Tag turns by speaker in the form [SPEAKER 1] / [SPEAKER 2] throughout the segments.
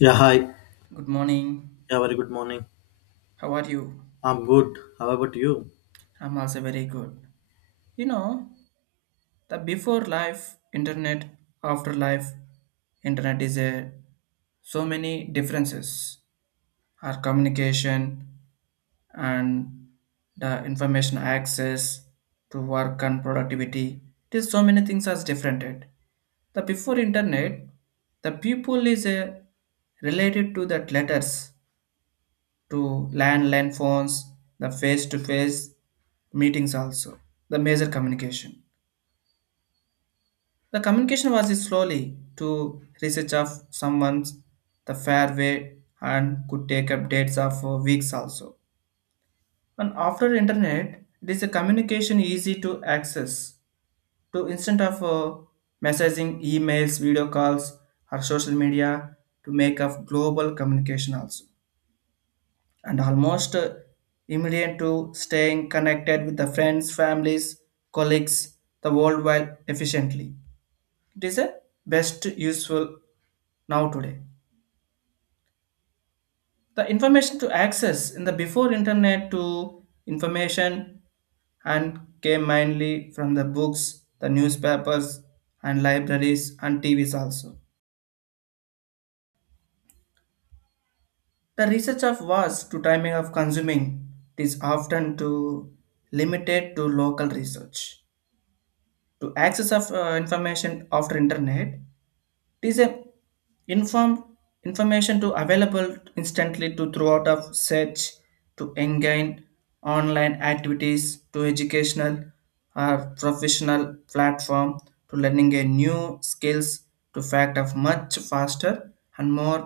[SPEAKER 1] Yeah, hi.
[SPEAKER 2] Good morning.
[SPEAKER 1] Yeah, very good morning.
[SPEAKER 2] How are you?
[SPEAKER 1] I'm good. How about you?
[SPEAKER 2] I'm also very good. You know, the before life internet, after life internet is a so many differences. Our communication and the information access to work and productivity. It is so many things as different. The before internet, the people is a related to that letters to landline phones, the face to face meetings also, the major communication. The communication was slowly to research of someone's the fair way and could take up dates of weeks also. And after internet, it is a communication easy to access to instant of messaging, emails, video calls, or social media to make of global communication also and almost immediate to staying connected with the friends, families, colleagues, the world while efficiently. It is a best useful now today. The information to access in the before internet to information and came mainly from the books, the newspapers and libraries and TVs also. The research of was to timing of consuming is often to limited to local research to access of information after internet it is a inform information to available instantly to throughout of search to engage online activities to educational or professional platform to learning a new skills to fact of much faster and more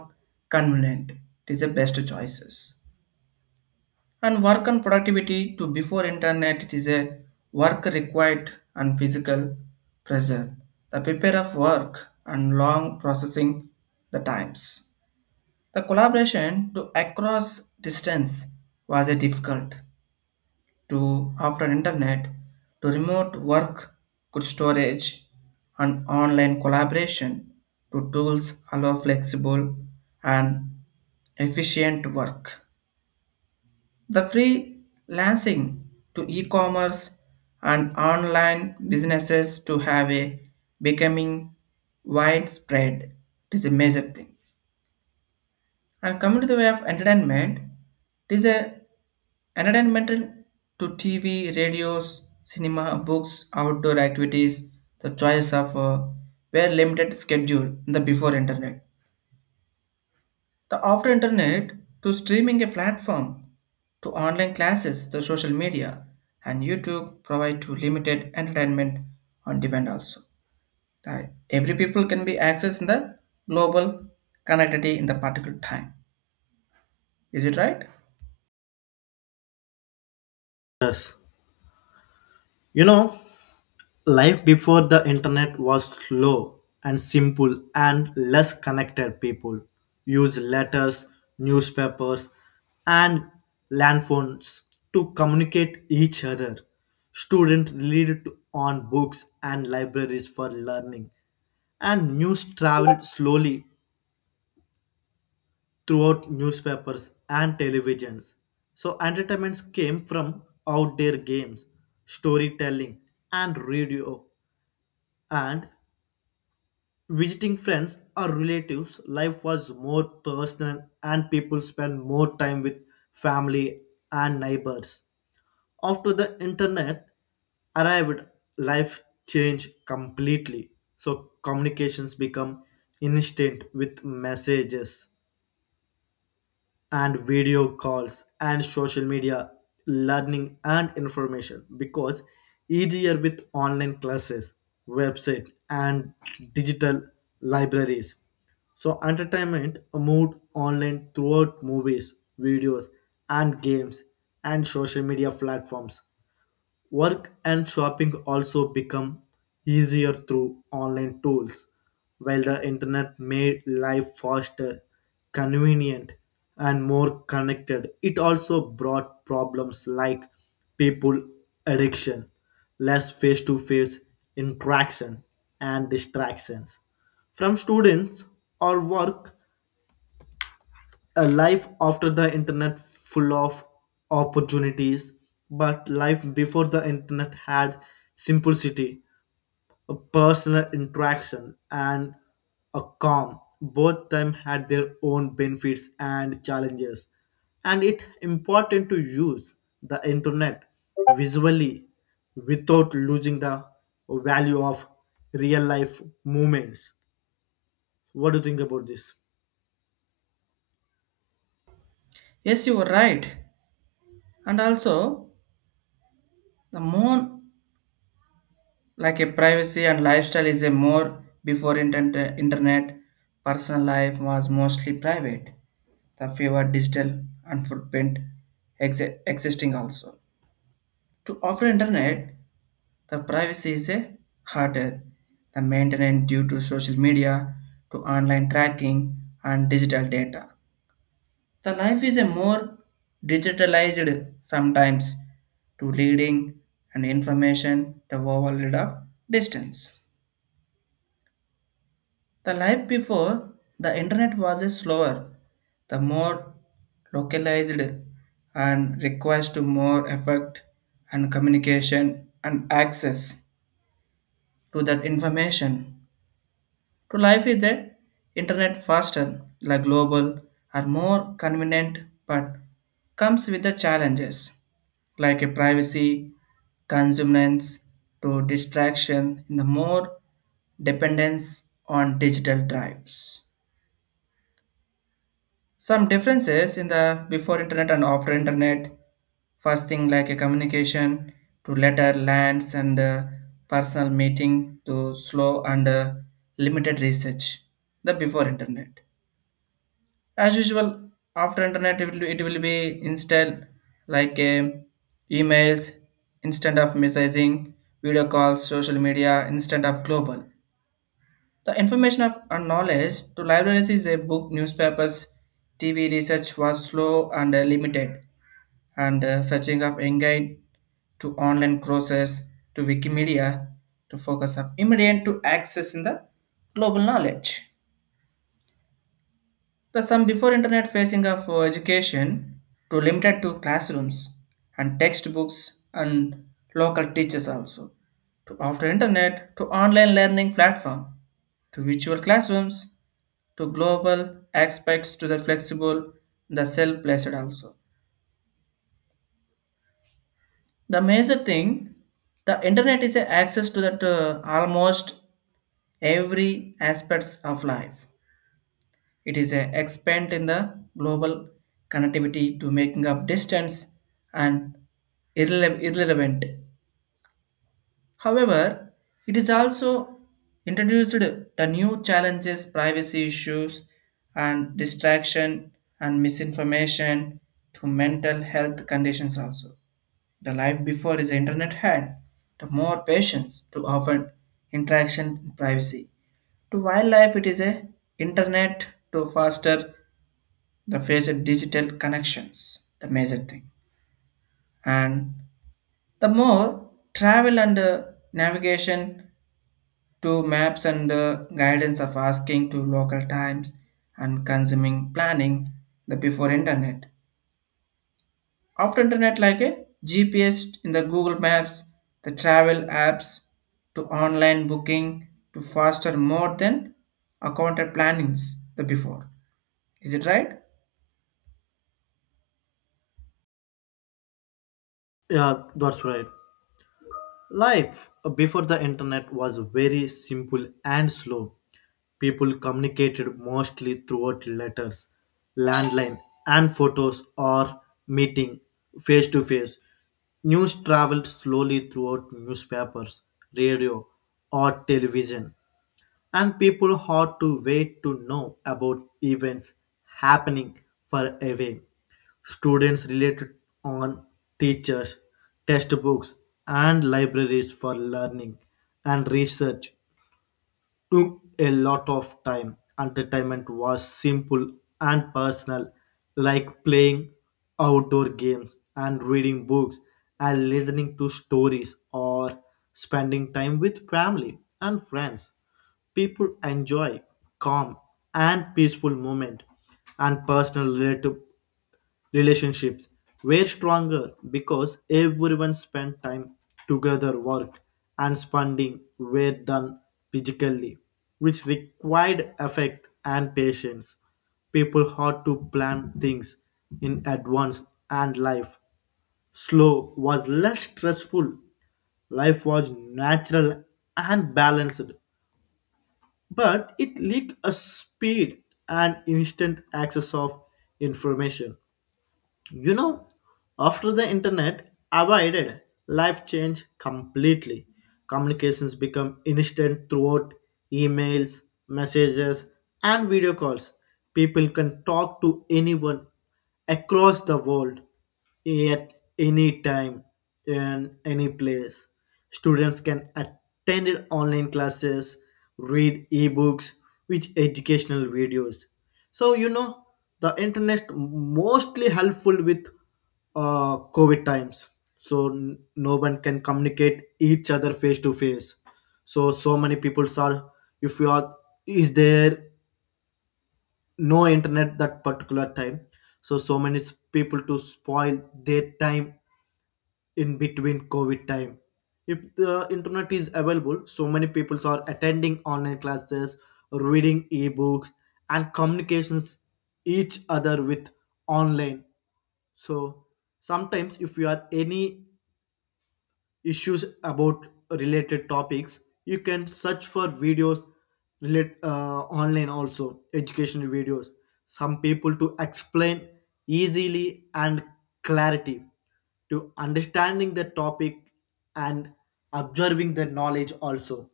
[SPEAKER 2] convenient it is the best choices and work on productivity to before internet it is a work required and physical pressure the prepare of work and long processing the times the collaboration to across distance was a difficult to after internet to remote work good storage and online collaboration to tools allow flexible and efficient work the freelancing to e-commerce and online businesses to have a becoming widespread. It is a major thing. And coming to the way of entertainment, it is a entertainment to TV, radios, cinema, books, outdoor activities. The choice of were limited schedule in the before internet. The after internet to streaming a platform to online classes, the social media and YouTube provide to limited entertainment on demand also. Uh, Every people can be accessed in the global connectivity in the particular time. Is it right?
[SPEAKER 1] Yes. You know, life before the internet was slow and simple and less connected. People use letters, newspapers, and land phones to communicate each other. Students relied on books and libraries for learning, and news traveled slowly throughout newspapers and televisions. So entertainments came from outdoor games, storytelling, and radio. And visiting friends or relatives, life was more personal and people spent more time with family and neighbors. After the internet arrived, life changed completely. So communications become instant with messages and video calls and social media. Learning and information because easier with online classes, website and digital libraries. So entertainment moved online throughout movies, videos, and games, and social media platforms. Work and shopping also become easier through online tools, while the internet made life faster, convenient, and more connected. It also brought problems like people addiction, less face to face interaction, and distractions from students or work. A life after the internet full of opportunities, but life before the internet had simplicity, a personal interaction and a calm. Both them had their own benefits and challenges, and it important to use the internet visually without losing the value of real life moments. What do you think about this?
[SPEAKER 2] Yes, you are right. And also the more like a privacy and lifestyle is a more before internet, internet personal life was mostly private the fewer digital and footprint existing also to offer internet the privacy is a harder the maintenance due to social media to online tracking and digital data the life is a more digitalized sometimes to leading and information the overload of distance. The life before the internet was a slower, the more localized and requires to more effort and communication and access to that information. To life is the internet faster, like global are more convenient but comes with the challenges like a privacy, consumers to distraction in the more dependence on digital drives. Some differences in the before internet and after internet. First thing like a communication to letter lands and personal meeting to slow and limited research. The before internet. As usual, after internet it will be instant like emails, instant of messaging, video calls, social media, instant of global. The information of and knowledge to libraries is a book, newspapers, TV research was slow and limited, and searching of engine to online courses to Wikimedia to focus of immediate to access in the global knowledge. The some before internet facing of education to limited to classrooms and textbooks and local teachers also. To after internet to online learning platform to virtual classrooms to global aspects to the flexible the self-placed also. The major thing the internet is a access to that almost every aspects of life. It is a expand in the global connectivity to making of distance and irrelevant. However, it is also introduced the new challenges, privacy issues, and distraction and misinformation to mental health conditions also. The life before is internet had the more patience to offer interaction and privacy. To wildlife, it is a internet to foster the face of digital connections, the major thing. And the more travel and navigation to maps and guidance of asking to local times and consuming planning the before internet. After internet like a GPS in the Google Maps, the travel apps to online booking to faster more than accounted plannings the before. Is it right?
[SPEAKER 1] Yeah, that's right. Life before the internet was very simple and slow. People communicated mostly throughout letters, landline, and photos, or meeting face to face. News traveled slowly throughout newspapers, radio, or television, and people had to wait to know about events happening far away. Students related on teachers, textbooks, and libraries for learning, and research took a lot of time. Entertainment was simple and personal, like playing outdoor games and reading books and listening to stories, or spending time with family and friends. People enjoy calm and peaceful moment and personal relative. Relationships were stronger because everyone spent time together. Work and spending were done physically, which required effort and patience. People had to plan things in advance, and life. Slow was less stressful. Life was natural and balanced, but it lacked a speed and instant access of information. You know, after the internet avoided, life changed completely. Communications become instant throughout emails, messages, and video calls. People can talk to anyone across the world at any time and any place. Students can attend online classes, read ebooks, watch educational videos. So you know the internet mostly helpful with COVID times. So no one can communicate each other face to face. So so many people are, if you are, is there no internet that particular time, so so many people to spoil their time in between COVID time. If the internet is available, so many people are attending online classes, reading ebooks, and communications each other with online. So sometimes if you are any issues about related topics, you can search for videos, online also educational videos. Some people to explain easily and clarity to understanding the topic and observing the knowledge also,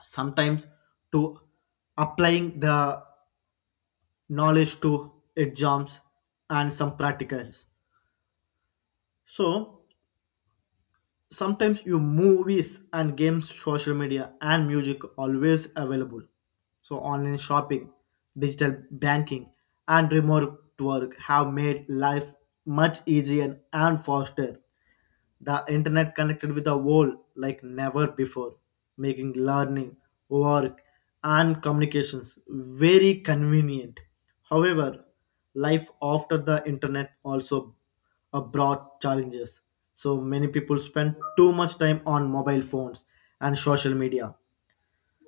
[SPEAKER 1] sometimes to applying the knowledge to exams and some practicals. So sometimes your movies and games, social media and music always available. So online shopping, digital banking, and remote work have made life much easier and faster. The internet connected with the world like never before, making learning, work, and communications very convenient. However, life after the internet also brought challenges. So many people spend too much time on mobile phones and social media,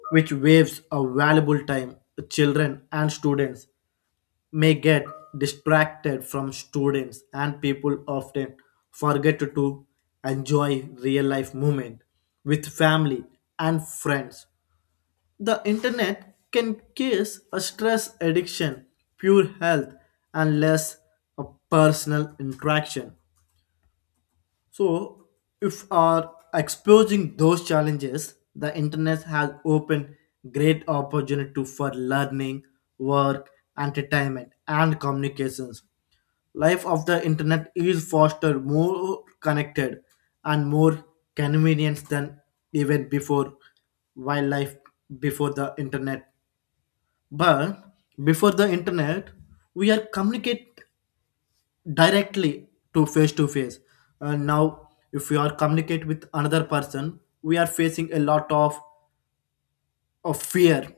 [SPEAKER 1] which waves a valuable time to children, and students may get distracted from students, and people often forget to enjoy real life moment with family and friends. The internet can cause a stress addiction, poor health, and less a personal interaction. So, if are exposing those challenges, the internet has opened great opportunity for learning, work, entertainment, and communications. Life of the internet is faster, more connected, and more convenient than even before wildlife before the internet. But before the internet, we are communicate directly to face to face, and now if we are communicate with another person, we are facing a lot of fear,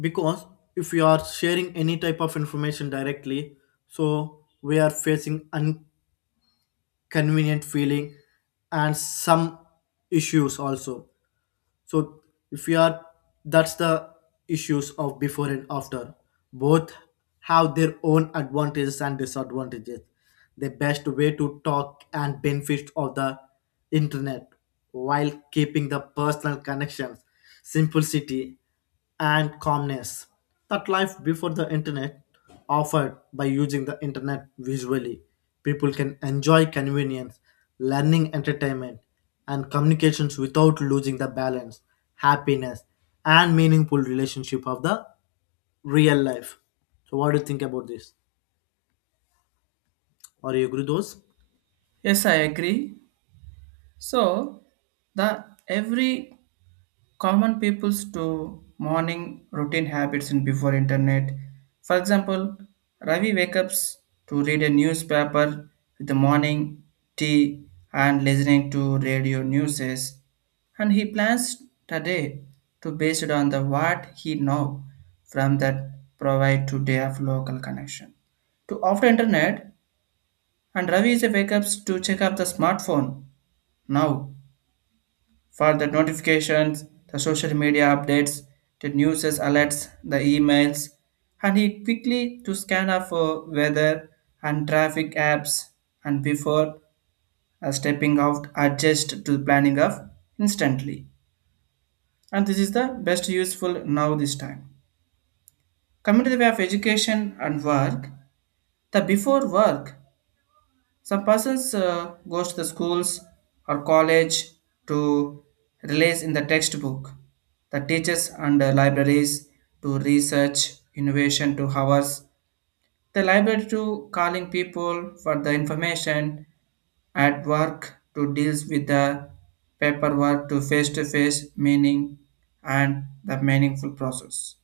[SPEAKER 1] because if we are sharing any type of information directly, so we are facing convenient feeling and some issues also. So if you are, that's the issues of before and after. Both have their own advantages and disadvantages. The best way to talk and benefits of the internet while keeping the personal connections, simplicity, and calmness that life before the internet offered by using the internet visually. People can enjoy convenience, learning, entertainment, and communications without losing the balance, happiness, and meaningful relationship of the real life. So, what do you think about this? Are you agree those?
[SPEAKER 2] Yes, I agree. So the every common people's to morning routine habits in before internet. For example, Ravi wakes up to read a newspaper with the morning tea and listening to radio newses, and he plans the day to based on the what he know from that provide today of local connection to after internet and Ravi is a wake up to check up the smartphone now for the notifications, the social media updates, the news alerts, the emails, and he quickly to scan up for weather and traffic apps and before stepping out adjust to the planning of instantly. And this is the best useful now this time. Coming to the way of education and work, the before work some persons goes to the schools or college to release in the textbook, the teachers and the libraries to research innovation to hours, the library to calling people for the information at work to deals with the paperwork to face-to-face meaning and the meaningful process.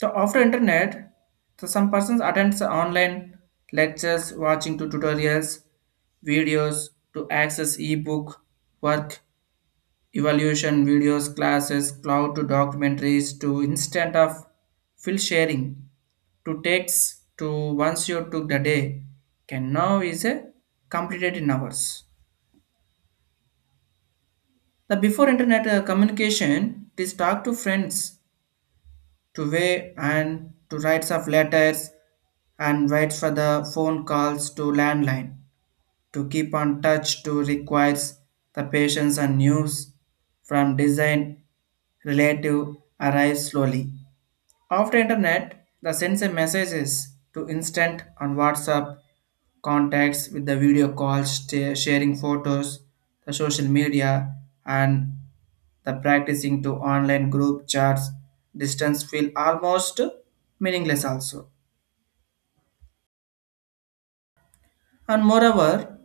[SPEAKER 2] So after internet, so some persons attends online lectures, watching to tutorials, videos to access ebook, work, evaluation videos, classes, cloud to documentaries to instant of fill sharing to text to once you took the day can now is a completed in hours. The before internet communication, it is talk to friends to weigh and to writes of letters and waits for the phone calls to landline. To keep on touch to requires the patience and news from design relative arrives slowly. After internet, the sends a messages to instant on WhatsApp, contacts with the video calls, sharing photos, the social media, and the practicing to online group chats. Distance feel almost meaningless also. And moreover,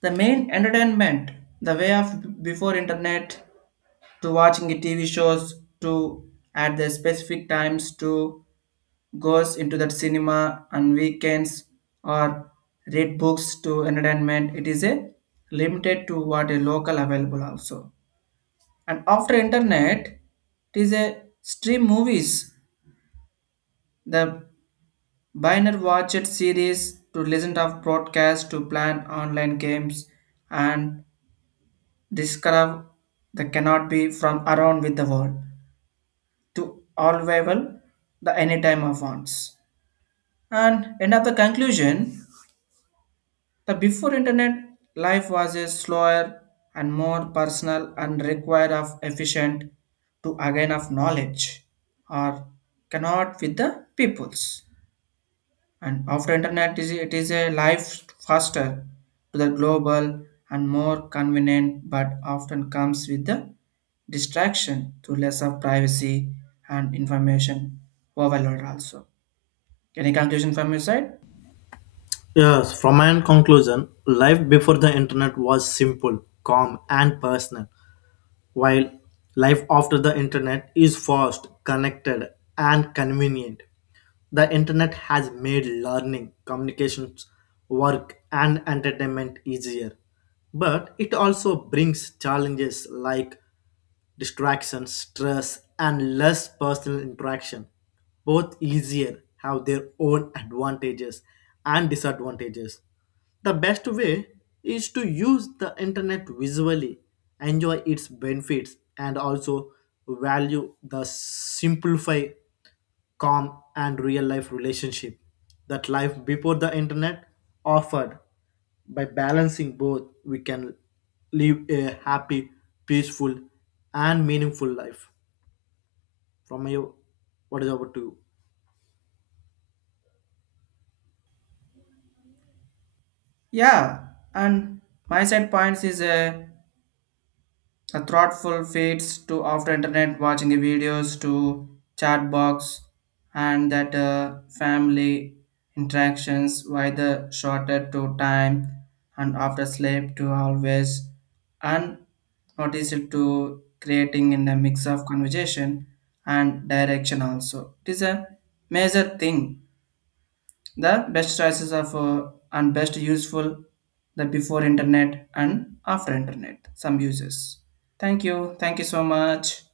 [SPEAKER 2] the main entertainment, the way of before internet, to watching the TV shows to at the specific times to goes into that cinema on weekends or read books to entertainment it is a limited to what a local available also and after internet it is a stream movies the binary watched series to listen of broadcast to plan online games and discover the cannot be from around with the world to all available the anytime of wants and end of the conclusion. The before internet life was a slower and more personal and required of efficient to again of knowledge or cannot with the peoples. And after internet is it is a life faster to the global and more convenient but often comes with the distraction to less of privacy and information overload also. Any conclusion from your side?
[SPEAKER 1] Yes, from my end conclusion, life before the internet was simple, calm, and personal, while life after the internet is fast, connected, and convenient. The internet has made learning, communications, work, and entertainment easier. But it also brings challenges like distraction, stress, and less personal interaction. Both easier have their own advantages and disadvantages. The best way is to use the internet visually, enjoy its benefits, and also value the simplify, calm, and real life relationship that life before the internet offered. By balancing both, we can live a happy, peaceful, and meaningful life. From you, what is over to you?
[SPEAKER 2] Yeah, and my side points is the thoughtful feeds to after internet watching the videos to chat box and that family interactions why the shorter to time and after sleep to always and notice it to creating in the mix of conversation and direction also. It is a major thing the best choices of for and best useful the before internet and after internet. Some uses. Thank you. Thank you so much.